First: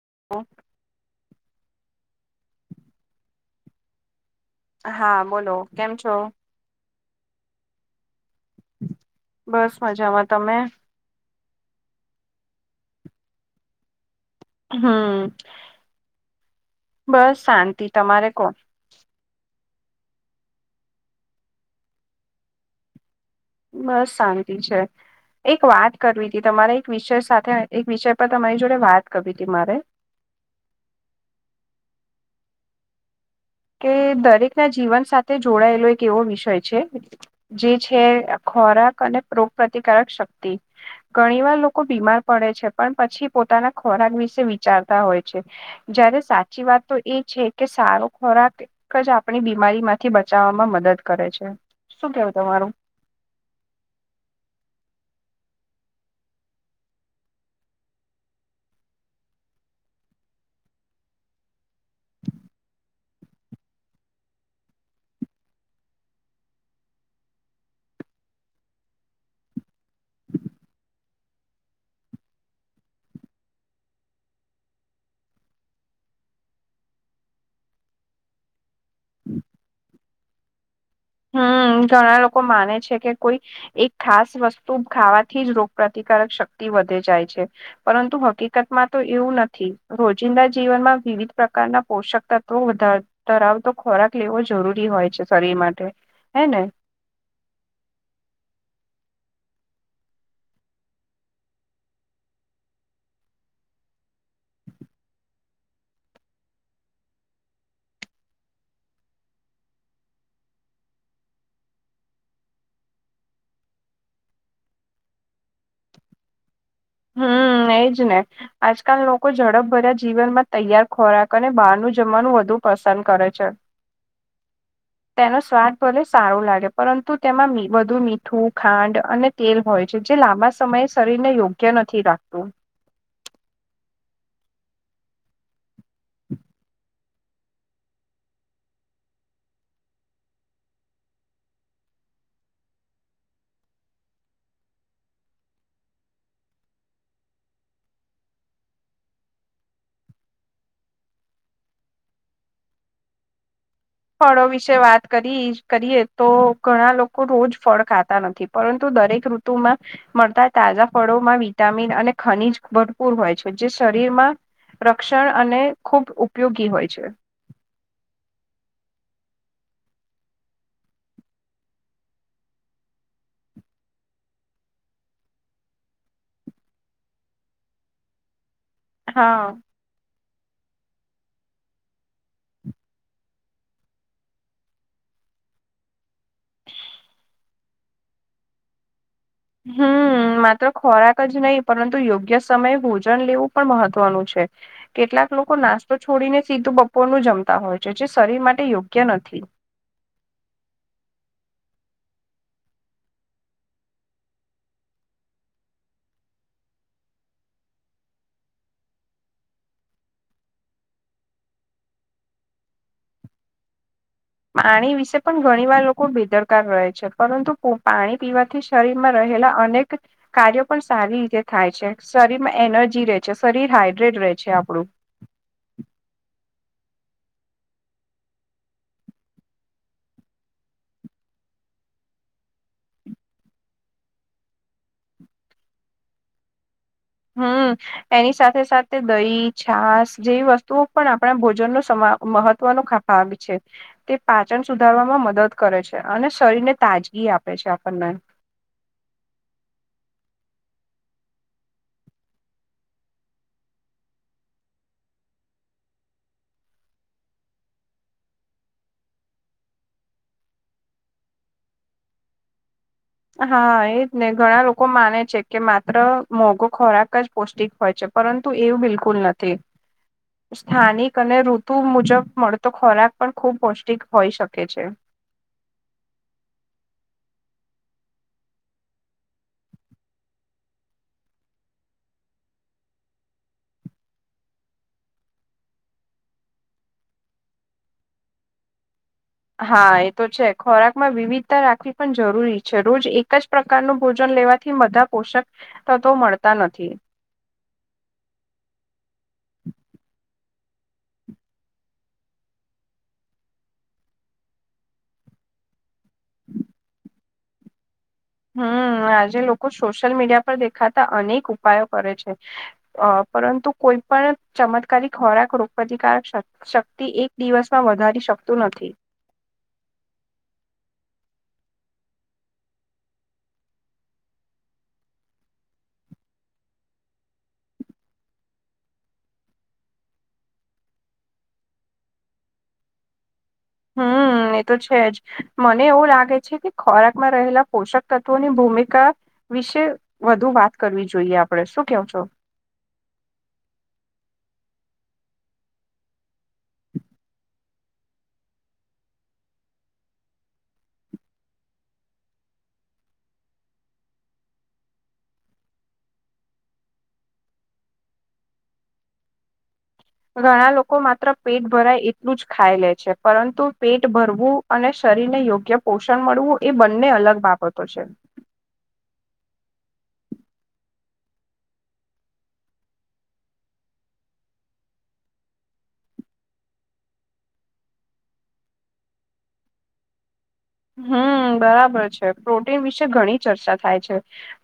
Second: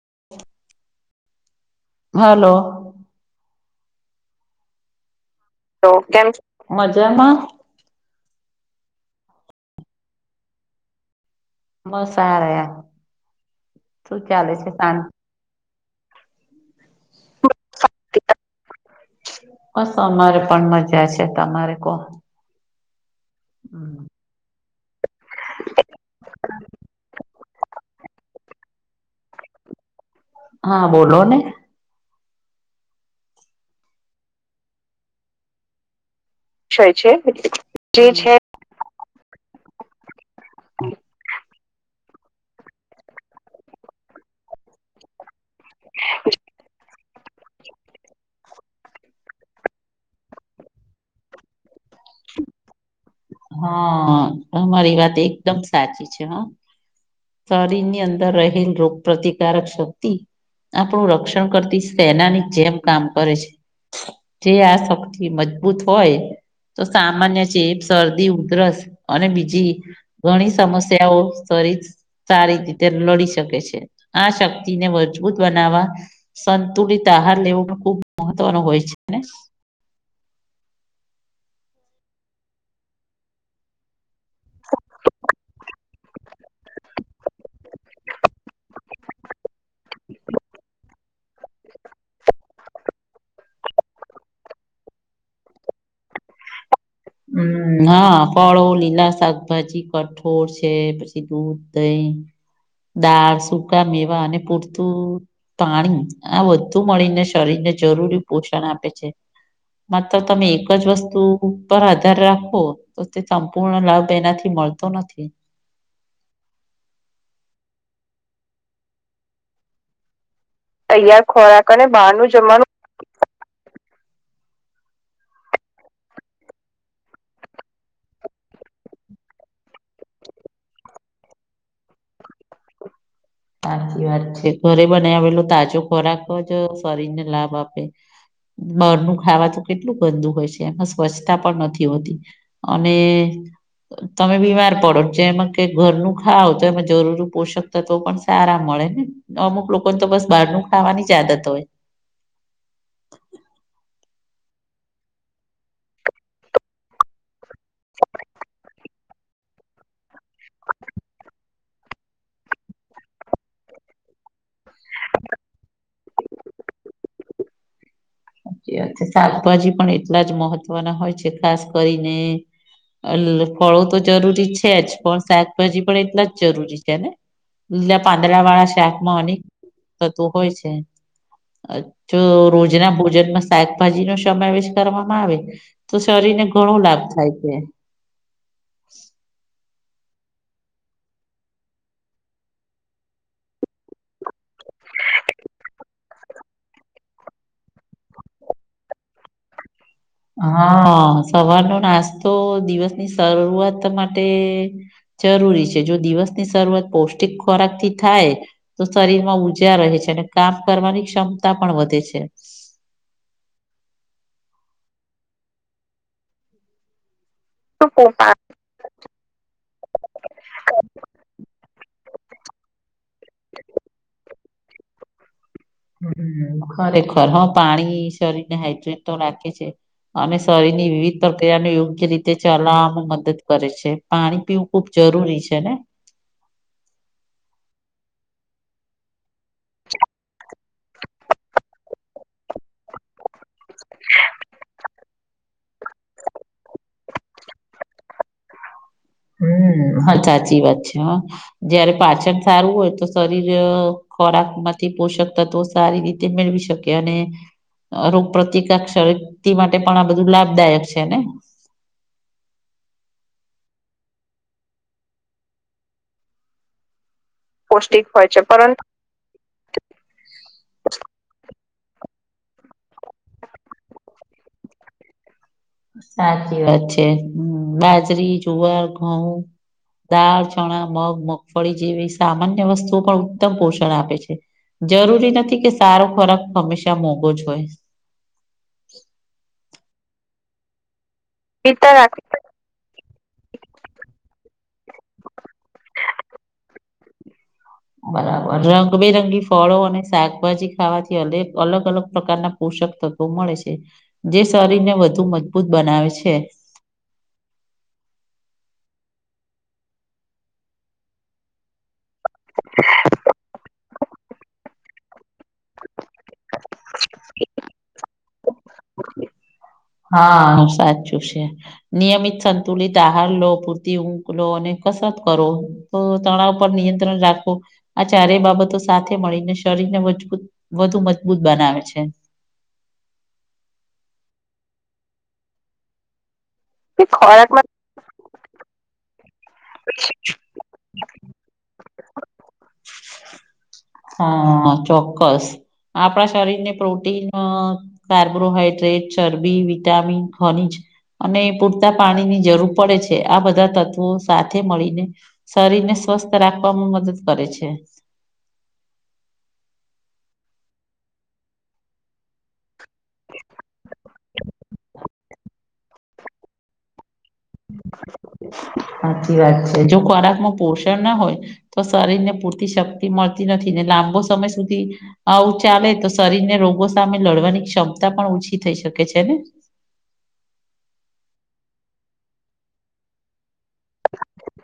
[inaudible] હાલો. હા, બોલો. લો કેમ છ, મજામાં? બસ મજામાં. તમે? બસ આ રહ્યા. શું ચાલે છે? હમ્મ. બસ શાંતિ, તમારે કોણ? બસ અમારે પણ મજા છે. તમારે કહો. બસ શાંતિ છે. એક વાત કરવી હતી, તમારા એક વિષય સાથે એક વિષય પર તમારી જોડે વાત કરવી તી મારે. હા, બોલો ને. કે દરેક ના જીવન સાથે જોડાયેલો એક એવો વિષય છે, જે છે આ ખોરાક અને રોગ પ્રતિકારક શક્ તિ, ઘણી વાર લોકો બીમાર પડે છે, પણ પછી પોતાના ખોરાક વિશે વિ ચારતા હોય છે. જયારે સાચી વાત તો એ છે કે સારો ખોરાક એક જ આપણી બીમારી માંથી બચાવવામાં મદદ કરે છે. શું કેવું તમારું? હા. અમારી વાત એકદમ સાચી છે હા. શરીરની અંદર રહેલ રોગ પ્રતિકારક શક્તિ આપણું રક્ષણ કરતી સેનાની જેમ કામ કરે છે. જે આ શક્તિ મજબૂત હોય, તો સામાન્ય ચેપ્સ શરદી, ઉધરસ, અને બીજી ઘણી સમસ્યાઓ શરીશ સારી રીતે લડી શકે છે. આ શક્તિને મજબૂત બનાવવા સંતુલિત આહાર લેવો પણ ખુબ મહત્વનો હોય છે ને. હમ્મ. ઘણા લોકો માને છે કે કોઈ એક ખાસ વસ્તુ ખાવાથી જ રોગપ્રતિકારક શક્તિ વધે જાય છે. પરંતુ હકીકતમાં તો એવું નથી, રોજિંદા જીવનમાં વિવિધ પ્રકારના પોષક તત્વો વધાર ધરાવતો ખોરાક લેવો જરૂરી હોય છે શરીર માટે. હે ને? હમ્મ. હા, ફળો, લીલા શાકભાજી, કઠોળ છે, પછી દૂધ, દહીં દાળ, સુકા મેવા, અને પૂરતું પાણી, આ બધુ મળીને શરીરને જરૂરી પોષણ આપે છે. હ તો તમે એક જ વસ્તુ પર આધાર રાખો તો તે સંપૂર્ણ લાભ એનાથી મળતો નથી. હમ એજ ને આજકાલ લોકો ઝડપ ભર્યા જીવનમાં તૈયાર ખોરાક અને બહારનું જમવાનું વધુ પસંદ કરે છે. તેનો સ્વાદ ભલે સારો લાગે, પરંતુ તેમાં મી વધું મીઠું, ખાંડ અને તેલ હોય છે, જે લાંબા સમયે શરીરને યોગ્ય નથી રાખતું. સાચી વાત છે. ઘરે બનાવેલું તાજો ખોરાક જ શરીર ને લાભ આપે. બરનું ખાવા તો કેટલું ગંદુ હોય છે, એમાં સ્વચ્છતા પણ નથી હોતી. અને તમે બીમાર પડો, જેમાં કે ઘરનું ખાવ તો એમાં જરૂરી પોષકતત્વ પણ સારા મળે ને, તો અમુક લોકો તો બસ બારનુ ખાવાની જ આદત હોય. ફળો વિશે વાત કરી કરીએ તો ઘણા લોકો રોજ ફળ ખાતા નથી. પરંતુ દરેક ઋતુમાં મળતા તાજા ફળોમાં વિટામિન અને ખનીજ ભરપૂર હોય છો. જે શરીરમાં રક્ષણ અને ખૂબ ઉપયોગી હોય છે. હાથે શાકભાજી પણ એટલા જ મહત્વના હોય છે. ખાસ કરીને અલ ફળો તો જરૂરી છે જ પણ શાકભાજી પણ એટલા જ જરૂરી છે ને. લા પાંદડા વાળા શાક મની હા થતું હોય છે. જો રોજના ભોજનમાં શાકભાજી નો સમાવેશ કરવામાં આવે, તો શરીરને ઘણો લાભ થાય છે. હમ, માત્ર ખોરાક જ નહીં પરંતુ યોગ્ય સમયે ભોજન લેવું પણ મહત્વનું છે. છે. કેટલાક લોકો નાસ્ તો છોડીને સીધું બપોરનું જમતા હોય છે, જે શરીર માટે યોગ્ય નથી. હા સવારનો નાસ્તો દિવસની શરૂઆત માટે જરૂરી છે. જો દિવસની શરૂઆત પૌષ્ટિક ખોરાક થી થાય તો શરીર માં ઉર્જા રહે છે અને કામ કરવાની ક્ષમતા પણ વધે છે. પાણી વિશે પણ ઘણી વાર લોકો બેદરકાર રહે છે. પરંતુ પો તો પાણી પોતા પીવા થી શરીર માં રહેલા અનેક કાર્યો પણ સારી રીતે થાય છે. શરીરમાં એનર્જી રહે છે. શરીર હાઈડ્રેટ રહે છે આપડું. હ ખરેખર હ પાણી શરીર ને હાઈડ્રેટ તો રાખે છે. અને શરીરની વિવિધ તકિયા ને યોગ્ય રીતે ચલાવામાં મદદ કરે છે. પાણી પીવું ખુબ જરૂરી છે ને. હમ એની સાથે સાથે દહી છાસ જેવી વસ્તુ તુ પણ આપણા ભોજન નો સમા મહત્વનો ખા ભાગ છે. તે પાચન સુધારવામાં મદદ કરે છે અને શરીરને તાજગી આપે છે આપણને. હમ હ ઝાચી વાત છે હો. જયારે પાચન સારું હોય તો શરીર ખોરાક માંથી પોષક તત્વો સારી રીતે તે મેળવી શકે અને રોગપ્રતિકાક્ષરતિ માટે પણ આ બધું લાભદાયક છે ને? હા એજ ને ઘણા લોકો માને છે કે માત્ર મોઘો ખોરાક જ પૌષ્ટિક હોય છે પરંતુ એવું બિલકુલ નથી. સ્થાનિક અને ઋતુ મુજબ મળતો ખોરાક પણ ખુબ પૌષ્ટિક હોઈ શકે છે. સાચી વાત છે. હમ બાજરી, જુવાર, ઘઉં.. દાળ, ચણા, મગ, મગફળી જેવી સામાન્ય વસ્તુઓ પણ ઉત્તમ પોષણ આપે છે. જરૂરી નથી કે સારો ખોરાક હંમેશા મોંઘો જ હોય. હા, એ તો છે ખોરાકમાં વિવિધતા રાખવી પણ જરૂરી છે. રોજ એક જ પ્રકારનું ભોજન લેવાથી બધા પોષક તત્વો મળતા નથી. બરાબર રંગબેરંગી ફળો અને શાકભાજી ખાવાથી અગ અલગ અલગ પ્રકારના પોષક તત્વો મળે છે. જે શરીરને વધુ મજબૂત બનાવે છે. હમ આજે લોકો સોશિયલ મીડિયા પર દેખાતા અનેક ઉપાયો કરે છે. અ પરંતુ કોઈ પણ ચમત્કારી ખોરાક રોગપ્રતિકારક શ શક્તિ એક દિવસ માં વધારી શકતું નથી હા સાચું છે. નિયમિત સંતુલિત આહાર લો પૂરતી ઊંઘ લો અને કસરત કરો. તો તણાવ પર નિયંત્રણ રાખો. આ ચારેય બાબતો સાથે મળીને શરીરને મજબૂત વધુ મજબૂત બનાવે છે. હમ એ તો છે જ મને એવું લાગે છે કે ખોરાકમાં રહેલા પોષક તત્વની ભૂમિકા વિશે વધુ વાત કરવી જોઈએ આપડે શું કેવ છો? ત હા ચોક્કસ, આપણા શરીર ને પ્રોટીન કાબ્રૉહાઈડ્રેટ, ચરબી, વિટામિન, ખનીજ અને પૂરતા પાણી ની જરૂર પડે છે. આ બધા તત્વો સાથે મળીને શરીરને સ્વસ્થ રાખવામાં મદદ કરે છે. ઘણા લોકો માત્ર પેટ ભરાય એટલું જ ખાઈ લે છે પરંતુ પેટ ભરવું અને શરીર ને યોગ્ય પોષણ મળવું એ બંને અલગ બાબ સાચી વાત છે જો ખોરાકમાં પોષણ ના હોય તો શરીર ને પૂરતી શક્તિ મળતી નથી ને લાંબો સમય સુધી આવું ચાલે તો શરીર ને રોગો સામે લડવાની ક્ષમતા પણ ઓછી થઈ શકે છે ને? હમ બરાબર છે પ્રોટીન વિશે ઘણી ચર્ચા થાય છે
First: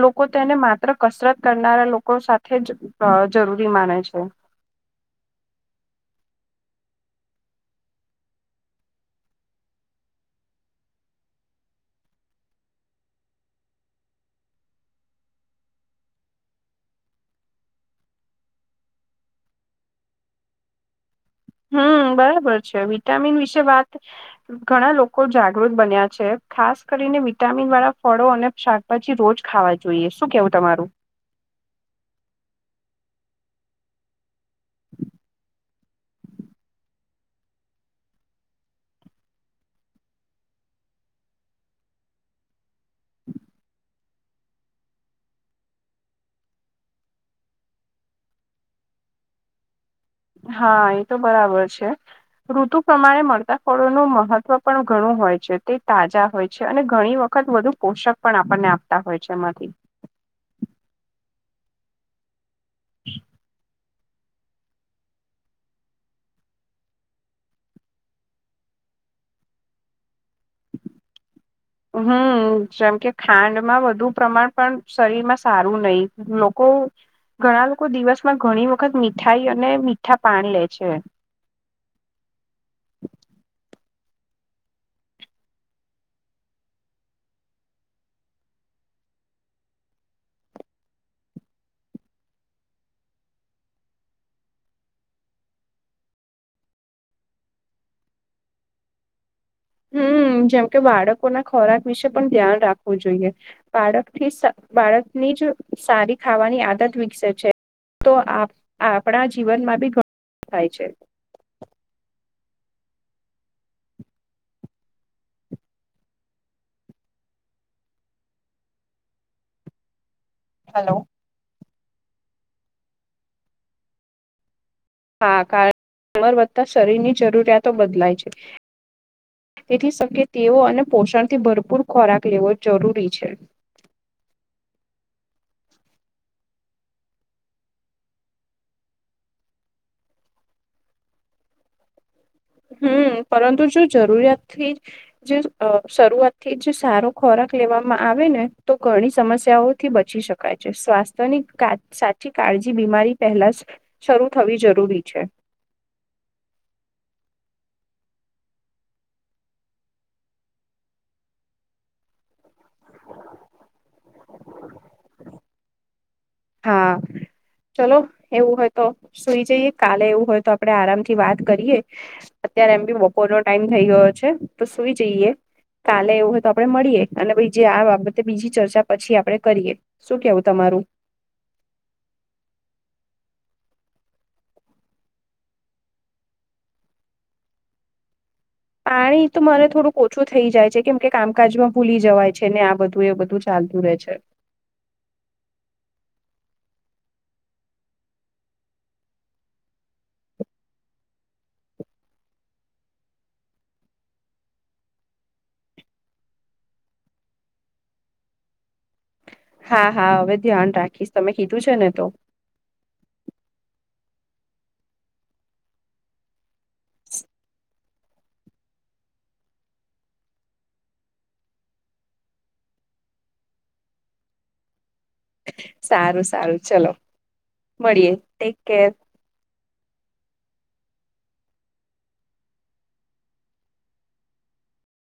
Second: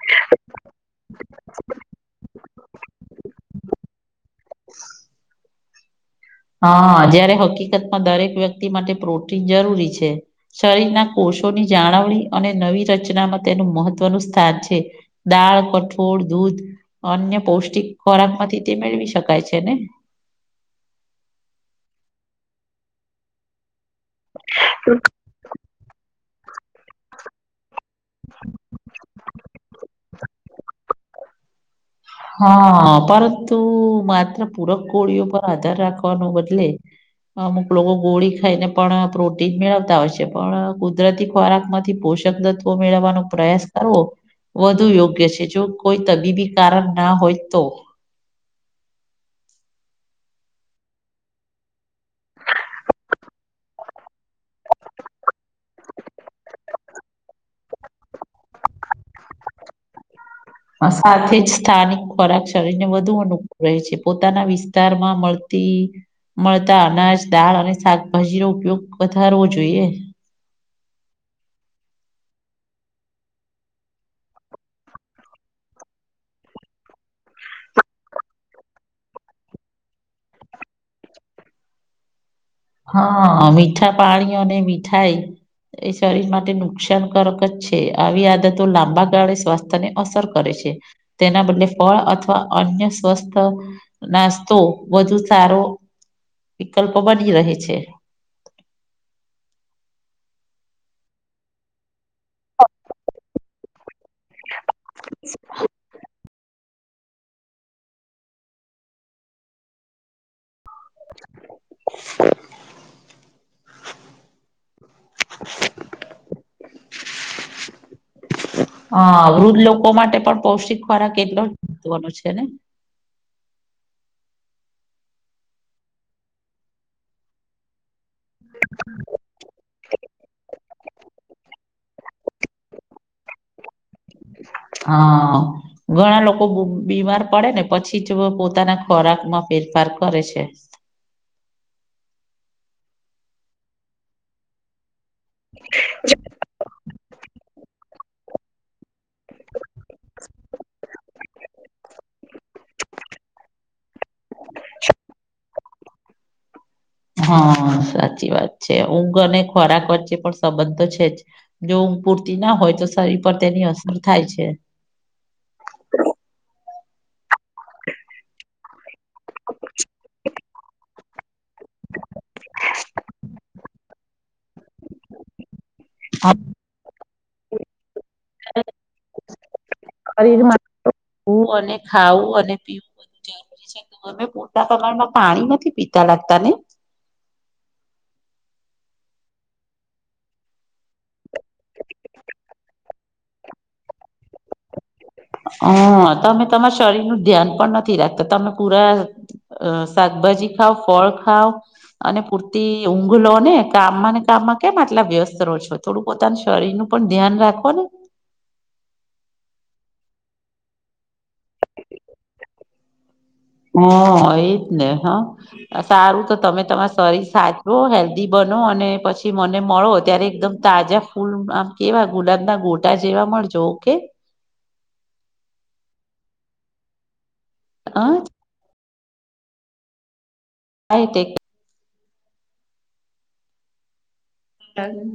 લોકો તેને મા કસરત કરનારા લોકો સાથે જ જરૂરી માને છે. [inaudible] હા જયારે હકીકતમાં દરેક વ્યક્તિ માટે પ્રોટીન જરૂરી છે. શરીરના કોષોની જાળવણી અને નવી રચનામાં તેનું મહત્વનું સ્થાન છે. દાળ કઠોળ દૂધ અન્ય પૌષ્ટિક ખોરાક માંથી તે મેળવી શકાય છેને. હમ બરાબર છે વિટામિન વિશે વાત ઘણા લોકો. જાગૃત બન્યા છે ખાસ કરીને વિટામીન વાળા ફળો અને શાકભાજી રોજ ખાવા જોઈએ શું કેવું તમારું? હા પરંતુ માત્ર પૂરક કોળીઓ પર આધાર રાખો કો ન બદલે અમુક લોકો ગોળી ખાઈને પણ પ્રોટીન મેળવતા હોય છે પણ કુદરતી ખોરાકમાં પોષક તત્વો મેળવવાનો પ્રયાસ કરવો વધુ યોગ્ય છે જો કોઈ તબીબી કારણ ના હોય તો. હા એ તો બરાબર છે. ઋતુ પ્રમાણે મળતા ફળોનું મહત્વ પણ ઘણું હોય છે તે તાજા હોય છે અને ઘણી વખત ખત વધુ પોષક પણ આપણને આપતા હોય છે એમાંથી સાથે જ સ્થાનિક ખોરાક શરીર ને વધુ અનુકૂળ રહે છે પોતાના વિસ્તારમાં મળ. થી મળતા અનાજ દાળ અને શાકભાજી નો ઉપયોગ વધાર હોવો જોઈએ. હમ જેમ કે ખાંડમાં વધુ પ્રમાણ પણ શરીર માં સારું નહી લોકો ઘણા લોકો દિવસમાં ઘણી વખત મીઠાઈ અને મીઠા પાન લે છે. હા મીઠા પાણીઓ મીઠાઈ એ શરીર માટે નુકસાનકારક જ છે આવી આદતો લાંબા ગાળે સ્વાસ્થ્યને અસર કરે છે. તેના બદલે ફળ અથવા અન્ય સ્વસ્થ નાસ્તો વધુ સારો વિકલ્પ બની રહે છે. હમ જેમકે બાળકો ના ખોરાક વિશે પણ ધ્યાન રાખવું જોઈએ બાળક થી બાળકની જ સારી ખાવાની આદત વિકસે છે તો આપણા જીવનમાં બી ઘણું થાય છે. [unintelligible] [unintelligible] હ વૃદ્ધ લોકો માટે પણ પૌષ્ટિક હલો ખોરાક કેટલો મહત્વનો છે ને હા કારણ અર વધતા શરીર ની જરૂરિયાતો બદલાય છે. તેથી શકે તેઓ અને પોષણથી ભરપૂર ભરપૂર ખોરાક લેવો જરૂરી છે. હા. ઘણા લોકો બીમાર પડે ને પછી જ પોતાના ખોરાક માં ફેરફાર કરે છે. હમ પરંતુ જો જરૂરિયાત થી જે શરૂઆત થી જે સારો ખોરાક લેવામાં આવે ને તો ઘણી સમસ્યાઓથી બચી શકે. છે સ્વાસ્થ્યની સાચી કાળજી બીમારી પહેલા જ શરૂ થવી જરૂરી છે. હા સાચી વાત છે ઊંઘ અને ખોરાક વચ્ચે પણ સંબંધ છે જ જોં પૂરતી ના હોય તો શરીર પર તેની અસર થાય છે. હા. ચલો એવું હોય તો સુઈ જઈએ કાલે એવું હોય તો આપડે આરામથી વાત કરીએ. અત્યારે એમ બી બપોર નો ટાઈમ થઈ ગયો છે તો સુઈ જઈએ. કાલે એવું આમ હોય તો આપડે મળીએ અને જે આ બાબતે બીજી ચર્ચા પછી આપણે કરીએ. શું શરીર કેવું માં તમારું અને ખાવું અને પીવું બધું જ અમે પોતા પ્રમાણમાં પાણી નથી પીતા લાગતા ને. પાણી તો મારે થોડુંક ઓછું થઈ જાય છે કેમ કે કામકાજમાં ભૂલી જવાય છે ને આ બધું એ બધું. ચાલતું રહે છે. હ તમે તમારા શરીર નું ધ્યાન પણ નથી રાખતા તમે પુરા અ શાકભાજી ખાઓ ફળ ખાઓ. અને પૂરતી ઊંઘ લો ને કામમાં ને કામમાં કેમ આટલા વ્યસ્ત રહો છો. થોડું પોતાના શરીર નું પણ ધ્યાન રાખો ને. હા, હા હવે ધ્યાન રાખીશ તમે કીધું છે ને તો. હા એજ ને હા. સારું તો તમે તમાર શરીર સાચો હેલ્ધી બનો અને પછી મને મળો ત્યારે એકદમ તાજા ફૂલ આમ કેવા ગુલાબના ગોટા જેવા મળજો ઓકે. સારું સારું ચલો મળીએ ટેક કેર. Bye tech [inaudible]